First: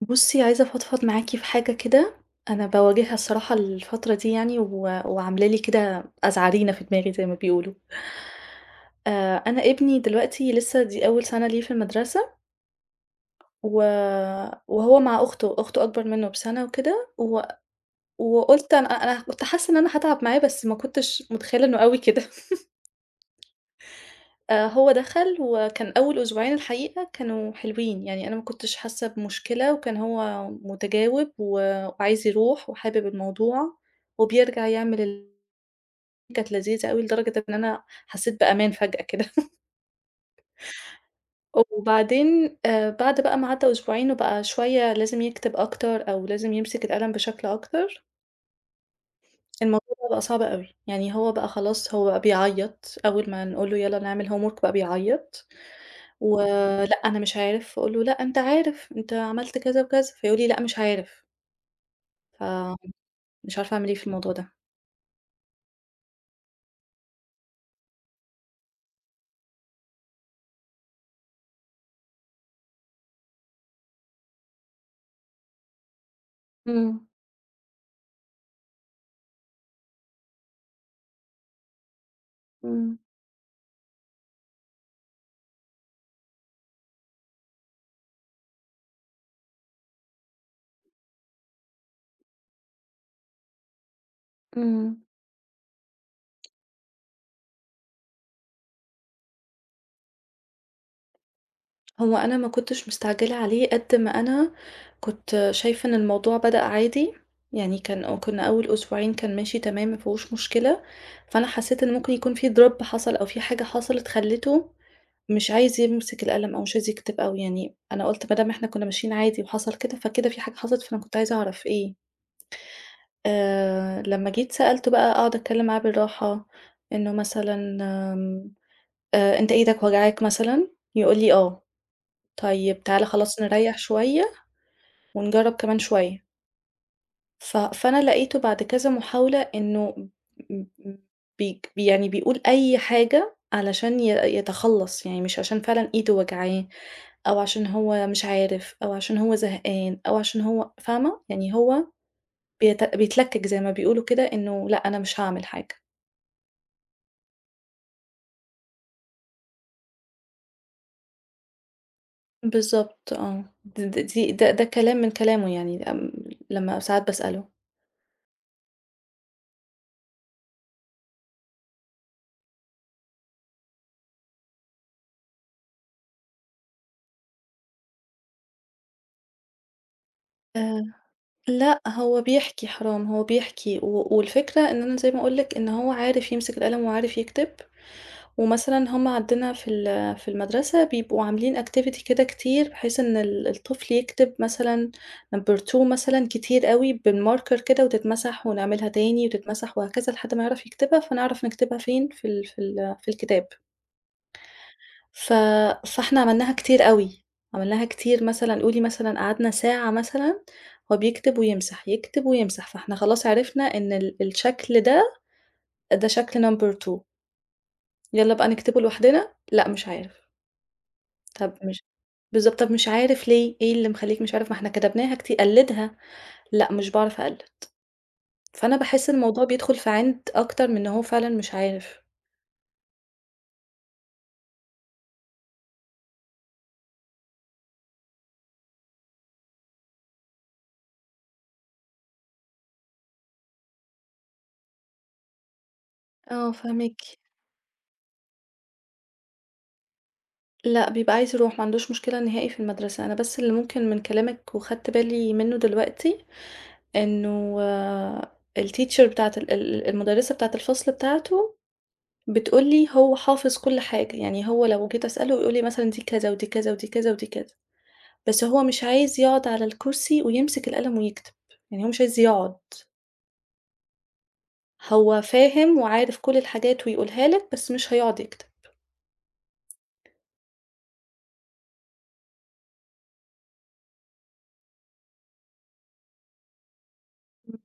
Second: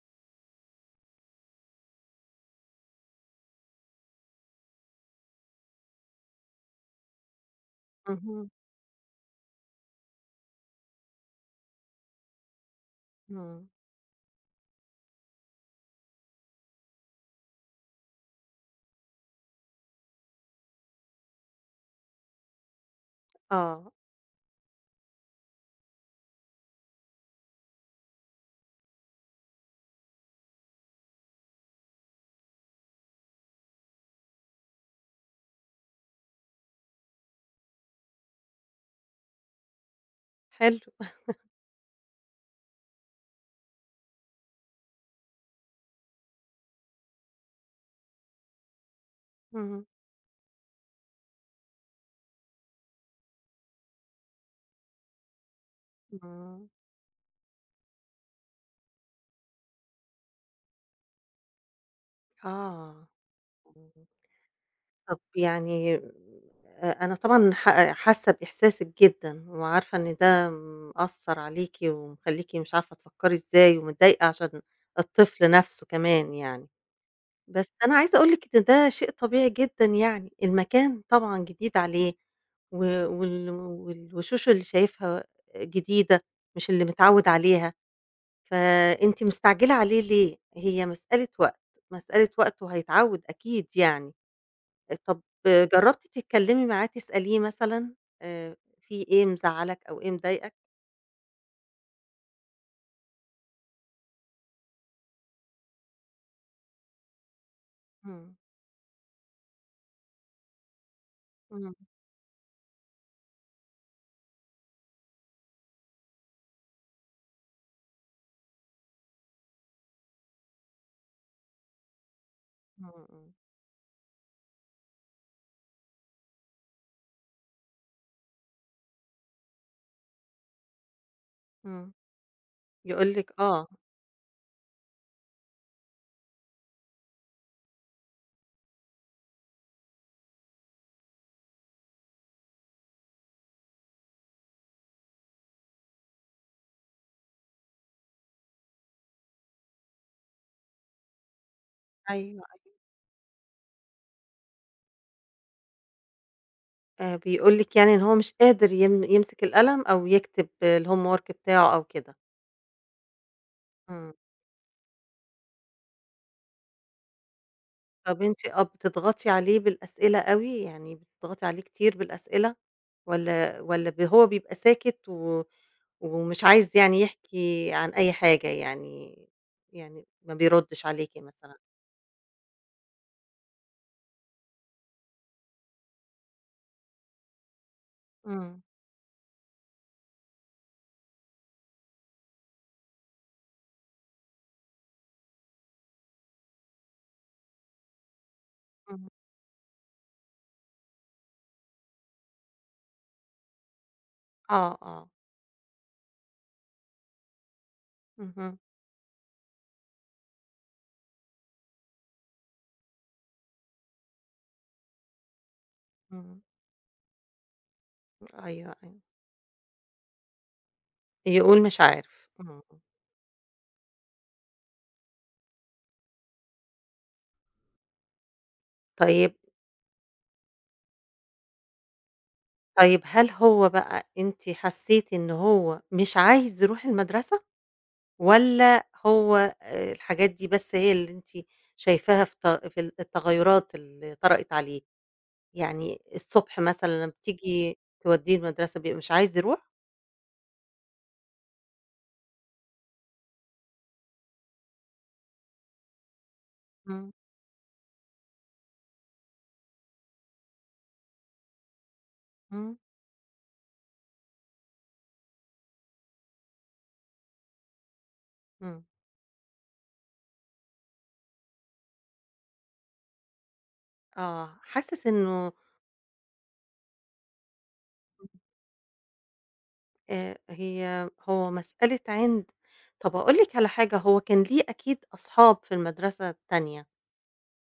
بُصّي، عايزة أفضفض معاكِ في حاجة كده، أنا باواجهها الصراحة الفترة دي يعني و وعاملة لي كده أزعرينة في دماغي زي ما بيقولوا. اهم، أنا ابني دلوقتي لسه دي أول سَنة ليه في المدرسة إمم، و وهو مع أخته، أخته أكبر منّه بسَنة وكده و وقُلت أنا كنت حاسّة إن أنا هاتعب معاه، بس ما كنتش متخيّلة إنه أوي كده. آه، هو دخل وكان أول أسبوعين الحقيقة كانوا حلوين، يعني أنا ما كنتش حاسة بمشكلة وكان هو متجاوب و وعايز يروح وحابب الموضوع، وبيرجع يعمل كانت لذيذة أوي لدرجة إن أنا حسيت بأمان فجأة كده. حلو، وبعدين بعد بقى ما عدّى أسبوعين وبقى شوية لازم يكتب أكتر أو لازم يمسك القلم بشكل أكتر، اهم، الموضوع ده بقى صعب أوي، يعني هو بقى خلاص هو بقى بيعيّط، أول ما نقول له يالّا نعمل homework بقى بيعيّط. إمم، ولأ أنا مش عارف، فأقول له: "لأ أنت عارف، أنت عملت كذا وكذا." فيقول لي: "لأ مش عارف." فمش آه، عارفة أعمل إيه إمم، في الموضوع ده. طب يعني أنا طبعًا حاسة بإحساسِك جدًا، وعارفة إن ده مأثّر عليكِ ومخلّيكِ مش عارفة تفكّري إزاي، ومتضايقة عشان الطفل نَفْسه كمان يعني، إمم، بس أنا عايزة أقول لِك إن ده شيء طبيعي جدًا يعني، المكان طبعًا جديد عليه و إمم، وال والوشوش اللي شايفها جديدة، مش اللي متعوّد عليها. فأنتِ مستعجلة عليه ليه؟ هي مسألة وقت، مسألة وقت وهيتعوّد أكيد يعني. إمم. طَب جرّبتِ تتكلّمي معاه تسأليه مثلًا آآ في إيه مزعّلك أو إيه مضايقك؟ هو أنا ما كنتش مستعجلة عليه قد ما أنا كنت شايفة إن الموضوع بدأ عادي، يعني كان أو إمم، كنا أول أسبوعين كان ماشي تمام ما فيهوش مشكلة، فأنا إمم، حسيت إن ممكن يكون في drop حصل أو في حاجة حصلت خلّته مش عايز يمسك القلم أو مش عايز يكتب، أو يعني أنا قُلت ما دام إحنا كنا ماشيين عادي وحصل كده، فكده في حاجة حصلت، فأنا كنت عايزة أعرف إيه. إمم، إمم، لمّا جيت سألته بقى أقعد أتكلّم معاه بالراحة، إنه مثلًا آمم، "أنت إيدك واجعاك مثلًا؟" يقول لي "آه." إمم. "طيب تعالَ يقول لِك خلاص آه، نريّح شوية ونجرّب كمان شوية." فأنا لقيته بعد كذا محاولة إنه م م يعني بيقول أي حاجة علشان يتخلّص، يعني مش عشان فعلًا إيده واجعاه أو عشان هو مش عارف أو عشان هو زهقان أو عشان هو فاهمة؟ يعني هو أيوه، أيوه. بيتلكِّك زي ما بيقولوا كده إنه لأ، أنا مش هاعمل حاجة. بيقول لِك يعني إن هو مش قادر يمسك القلم أو يكتب الhomework بتاعه أو كده. بالضبط آه، د د إمم. دي ده ده كلام من كلامه يعني لمّا ساعات باسأله. طب أنتِ آه، بتضغطي عليه بالأسئلة أوي، يعني بتضغطي عليه كتير بالأسئلة والّا هو بيبقى ساكت ومش عايز يعني يحكي عن أي حاجة يعني يعني ما آآ، بيردّش عليكِ مثلًا؟ لأ هو بيحكي حرام، هو بيحكي والفكرة إن أنا زي ما أقول لِك إن هو عارف يمسك القلم وعارف يكتب، إمم، ومثلًا هم عندنا في المدرسة بيبقوا عاملين activity كده كتير بحيث إن الطفل يكتب مثلًا number 2 مثلًا كتير أوي بالmarker كده وتتمسح ونعملها إمم، تاني وتتمسح وهكذا لحد ما يعرف يكتبها، فنعرف نكتبها فين في الكتاب. آه، آه، ف فإحنا عملناها كتير أوي، عملناها كتير اهم، مثلًا قولي مثلًا قعدنا ساعة مثلًا هو بيكتب ويمسح، يكتب ويمسح، فإحنا خلاص عرفنا إن الشكل ده، ده شكل إمم، number 2، يالّا بقى أيوه، نكتبه أيوه، لوحدنا، لأ مش عارف. طب يقول مش مش عارف، بالضبط، إمم، طب مش عارف ليه؟ إيه اللي مخلّيك مش عارف؟ ما إحنا كتبناها قلّدها، لأ مش باعرف أقلّد، فأنا باحس طيب الموضوع بيدخل في عِند أكتر من إن هو فعلًا مش عارف. طيب هل هو بقى أنتِ حسيتِ إن هو مش عايز يروح المدرسة؟ والّا هو الحاجات دي بس هي اللي أنتِ شايفاها في ت في ال التغيُّرات اللي طرأت عليه؟ يعني آه الصبح مثلًا فاهماكِ. لمّا بتيجي تودّيه المدرسة بيبقى مش عايز يروح؟ لأ، بيبقى عايز يروح، ما عندوش مشكلة نهائي في المدرسة. أنا بس اللي ممكن من كلامِك وخدت بالي منّه دلوقتي، إمم، إنه آه، الteacher بتاعة ال ال المُدرّسة بتاعة الفصل بتاعته بتقول إمم، لي هو حافظ كل حاجة، يعني هو لو جيت أسأله يقول لي مثلًا دي كذا، ودي كذا، ودي كذا، ودي كذا، بس هو إمم، مش عايز يقعد على الكرسي ويمسك القلم ويكتب، يعني هو مش عايز يقعد، آه، حاسس هو إنه فاهم وعارف كل الحاجات ويقولها لك، بس مش هيقعد يكتب. هي هو مسألة عِند. طَب هاقول لِك على حاجة، هو كان ليه أكيد أصحاب في المدرسة التانية، إمم.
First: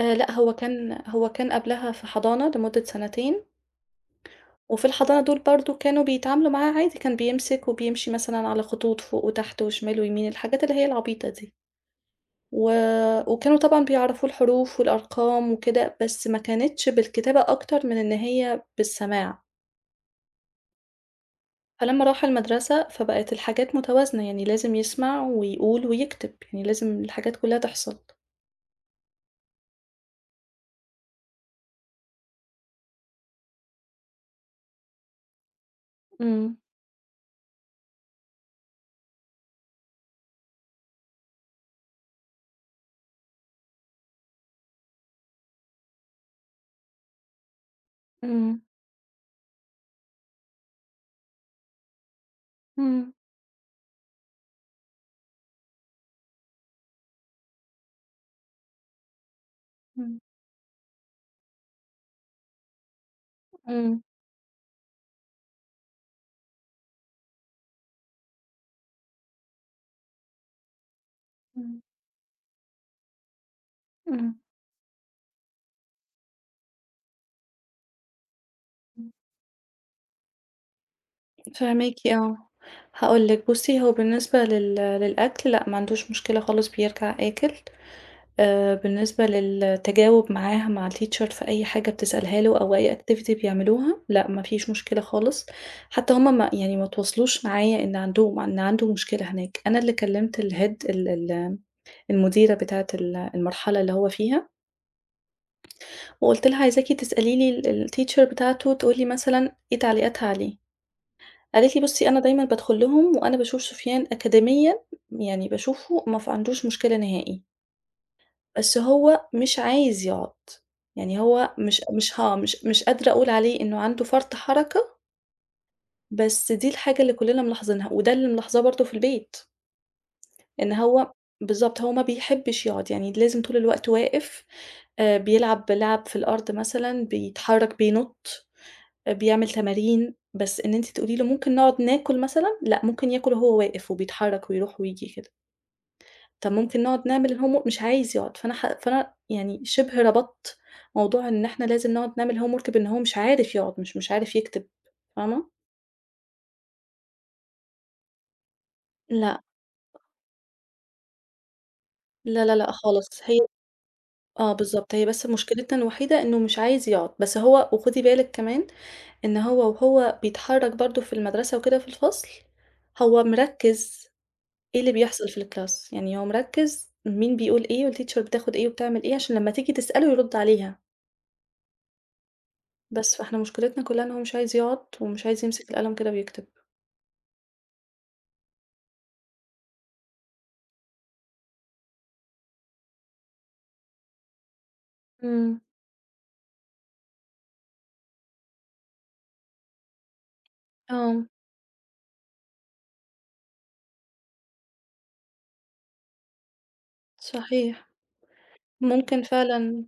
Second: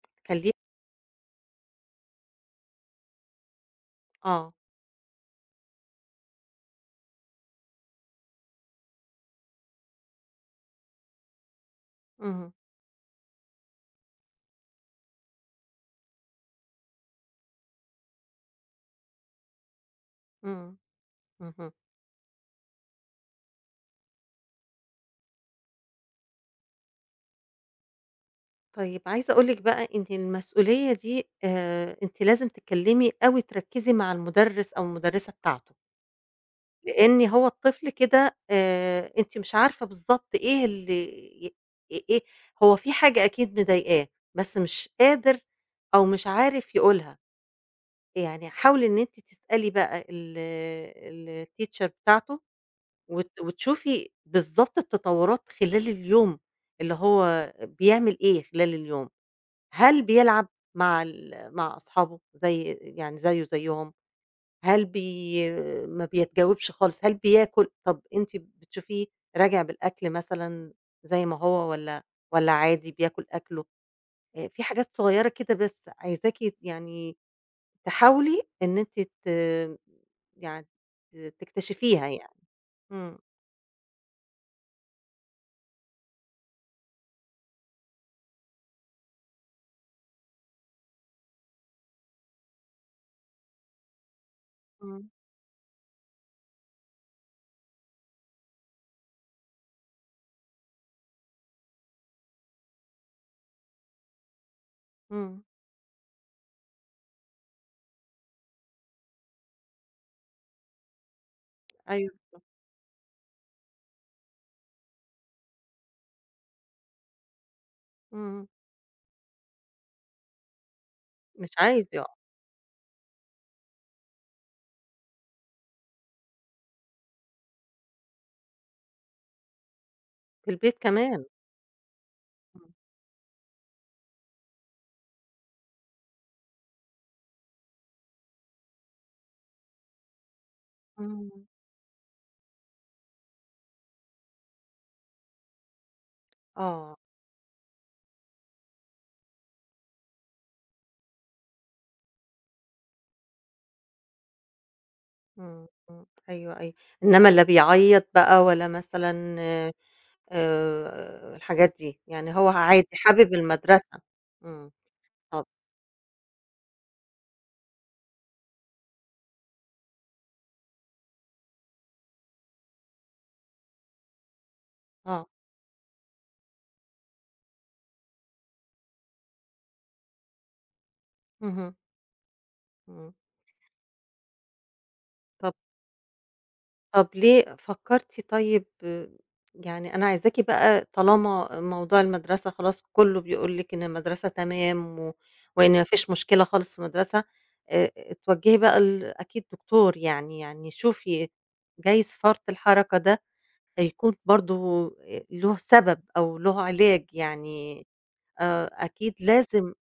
لأ، كان ليه هو كان قبلها في حضانة لمدة سنتين. آه، وفي الحضانة دول برضه كانوا بيتعاملوا معاه عادي، كان بيمسك وبيمشي مثلًا على خطوط فوق وتحت وشمال ويمين، الحاجات اللي هي العبيطة دي. اهم، و وكانوا طبعًا بيعرفوه الحروف والأرقام وكده، بس ما كانتش بالكتابة أكتر من إن هي بالسماع. إمم، اهم. فلمّا راح المدرسة، فبقت الحاجات متوازنة، يعني لازم يسمع ويقول ويكتب، يعني لازم الحاجات كلها تحصل. طيب عايزة أقول لِك بقى إن المسؤولية دي أنتِ لازم تتكلمي أوي تركّزي مع المُدرِّس أو المُدرِّسة بتاعته، إمم، لإن هو الطفل كده أنتِ مش عارفة بالضبط إيه اللي ي إيه إيه، هو في حاجة أكيد مضايقاه، بس مش قادر أو مش عارف يقولها، يعني إمم، حاولي إن أنتِ تسألي بقى الteacher بتاعته إمم، وتشوفي بالضبط التطوّرات خلال اليوم، اللي هو بيعمل إيه خلال اليوم. هل إمم، بيلعب مع أصحابه زي يعني زيه زيهم؟ إمم، هل بي ما بيتجاوبش خالص؟ هل بياكل؟ طب أنتِ بتشوفيه راجع بالأكل مثلًا زي ما هو إمم، والّا عادي بياكل أكله؟ في حاجات صغيّرة كده بس عايزاكِ يعني تحاولي إن أنتِ إمم. يعني فاهماكِ تكتشفيها آه. يعني. إمم، هاقول لِك بُصّي، هو بالنسبة للأكل لأ، ما عندوش مشكلة خالص بيرجع آكل. بالنسبة للتجاوب معاها مع الteacher في أي حاجة بتسألها له أو أي activity بيعملوها، لأ ما فيش مشكلة إمم، خالص. حتى هم ما يعني ما اتواصلوش معايا إن عندهم إن عنده مشكلة هناك. أنا اللي كلّمت الhead ال ال المديرة بتاعة المرحلة اللي هو فيها، إمم، وقُلت لها عايزاكِ تسألي لي الteacher بتاعته تقول لي مثلًا إيه تعليقاتها عليه. قالت لي: "بُصّي أيوه، أنا دايمًا بادخل لهم وأنا باشوف سفيان أكاديميًا يعني باشوفه ما ف عندوش مشكلة نهائي، إمم، بس هو مش عايز يقعد." يعني مش هو مش عايز يقع، مش ها مش مش قادرة أقول عليه إنه عنده فرط حركة، بس دي الحاجة اللي كُلّنا ملاحظينها وده اللي ملاحظاه برضه في البيت، في إن البيت هو كمان. بالضبط، هو ما بيحبّش إمم، يقعد، يعني لازم طول الوقت واقف، بيلعب لعَب في الأرض مثلًا، بيتحرّك، بينُط. بيعمل تمارين، بس إن أنتِ تقولي له إمم، ممكن نقعد ناكل مثلًا، لأ ممكن ياكل وهو واقف وبيتحرك ويروح وييجي كده، طب ممكن آه. نقعد نعمل الhomework مش عايز يقعد، فأنا يعني شبه ربطت موضوع إن إحنا لازم نقعد نعمل homework بإن هو مش عارف يقعد، مش عارف يكتب، فاهمة؟ إمم، إمم، أيوه، أيوه، إنما لا بيعيّط بقى ولا مثلًا لأ، الحاجات دي، يعني لا، هو لا، لأ عادي خالص، حابب هي المدرسة، آه إمم، بالضبط، هي بس طب مشكلتنا الوحيدة إنه مش عايز يقعد، بس هو وخدي بالِك كمان إن هو وهو بيتحرك برضه في المدرسة وكده في الفصل، هو مركّز. إيه اللي آه، بيحصل في الكلاس، يعني هو مركّز مين بيقول إيه والteacher بتاخد إيه وبتعمل إيه عشان لمّا تيجي تسأله يرُد عليها، اهم، إمم، بس فإحنا مشكلتنا كلّها إن هو مش عايز يقعد ومش عايز طب يمسك القلم كده ويكتب. ليه فكرتِ طيب آه، يعني أنا عايزاكِ بقى طالما موضوع المدرسة خلاص كلّه بيقول لِك إن المدرسة تمام إمم، وإن ما فيش مشكلة خالص في المدرسة، اتوجهي بقى أكيد دكتور يعني يعني آه، شوفي جايز فرط الحركة ده هيكون برضه له سبب أو له علاج، يعني صحيح، أكيد ممكن لازم فعلًا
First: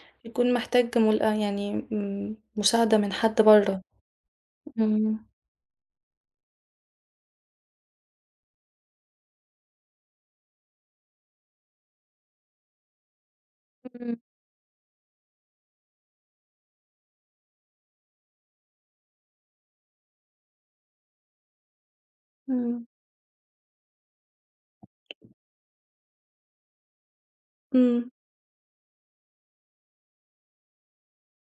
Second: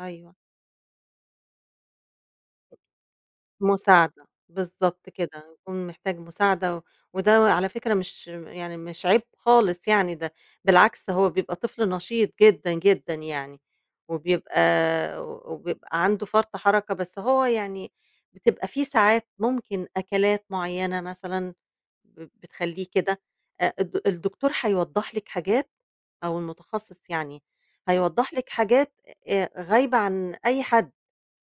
أيوه، يكون محتاج مل يعني مساعدة من حد برّه، مساعدة، بالضبط إمم، كده، يكون محتاج مساعدة وده على فكرة مش يعني مش عيب خالص يعني ده بالعكس هو بيبقى طفل نشيط جدًا، جدًا يعني، إمم، وبيبقى وبيبقى عنده فرط حركة، بس هو يعني بتبقى في ساعات ممكن أكلات معيّنة مثلًا إمم، بتخلّيه كده الدكتور هيوضّح لِك حاجات أو المتخصص يعني، إمم، هيوضّح لِك حاجات غايبة عن أي حد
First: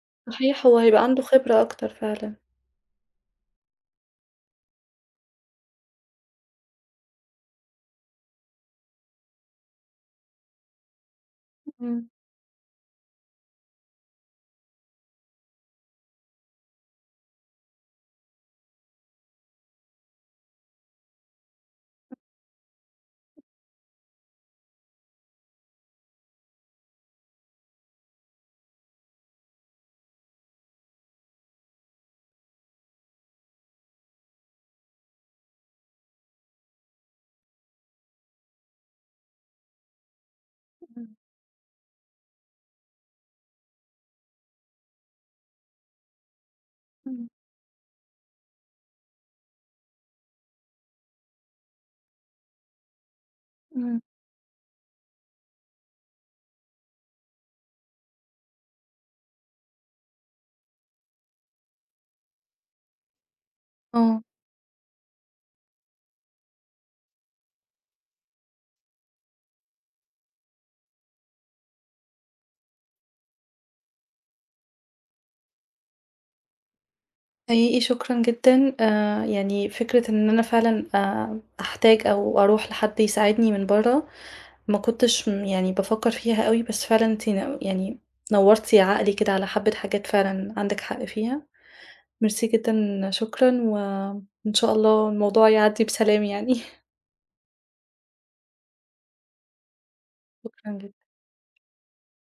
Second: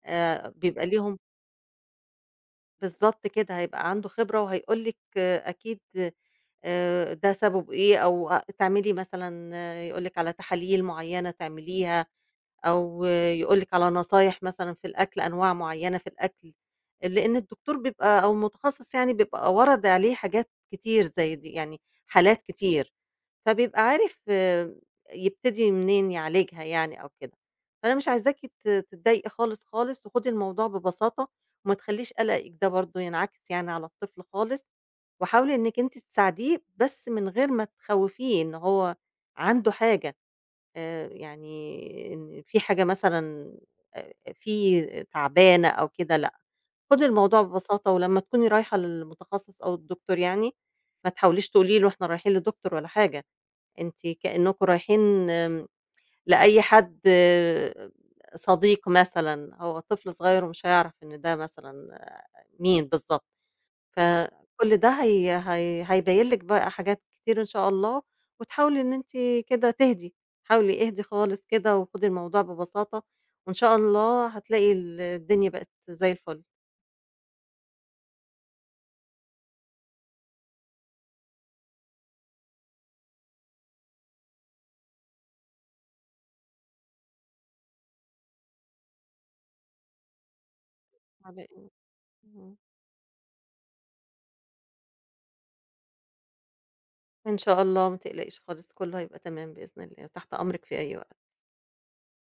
صحيح هو بيبقى هيبقى ليهم عنده خبرة أكتر فعلًا. بالضبط كده، هيبقى عنده خبرة وهيقول لِك أكيد ده سببه إيه أو تعملي مثلًا يقول لِك على تحاليل معيّنة تعمليها إمم، أو يقول لِك على نصايح مثلًا في الأكل، أنواع معيّنة في الأكل، لإن الدكتور بيبقى أو المتخصص يعني بيبقى ورد عليه حاجات كتير زي دي، يعني حالات كتير، فبيبقى عارف آه، يبتدي منين يعالجها يعني أو كده. فأنا مش عايزاكِ تتضايقي خالص، خالص، وخدي الموضوع ببساطة وما تخلّيش قلقِك ده برضه ينعكس يعني على الطفل خالص، وحاولي إنِّك أنتِ تساعديه بس من غير ما تخوّفيه إن هو عنده حاجة، إمم، يعني إن في حاجة مثلًا فيه تعبانة أو كده لأ، خُدي إمم، الموضوع ببساطة ولمّا تكوني رايحة للمتخصص أو الدكتور يعني، ما تحاوليش تقولي له إحنا رايحين لدكتور ولا حاجة، إمم، أنتِ كأنكم رايحين آمم لأي حد آه، صديق مثلًا، هو طفل صغير ومش هيعرف إن ده مثلًا آه، مين بالضبط. آه. فكل ده هي هيبين لِك بقى حاجات كتير إن شاء الله، وتحاولي إن أنتِ كده تهدي، حاولي اهدي خالص كده وخدي الموضوع ببساطة، وإن شاء الله هتلاقي الدنيا بقت زي الفل. حقيقي شكرًا جدًا، يعني فكرة إن أنا فعلًا أحتاج أو أروح لحد يساعدني من برّه، ما كنتش يعني بافكّر فيها أوي، بس فعلًا أنتِ يعني نوّرتِ عقلي كده على حبّة حاجات فعلًا عندِك حق على فيها، إيه؟ ميرسي إمم. جدًا، شكرًا، وإن شاء الله الموضوع يعدّي بسلام يعني، إن شاء الله ما تقلقيش خالص، كله هيبقى تمام بإذن الله، وتحت أمرِك شكرًا في أي جدًا. وقت.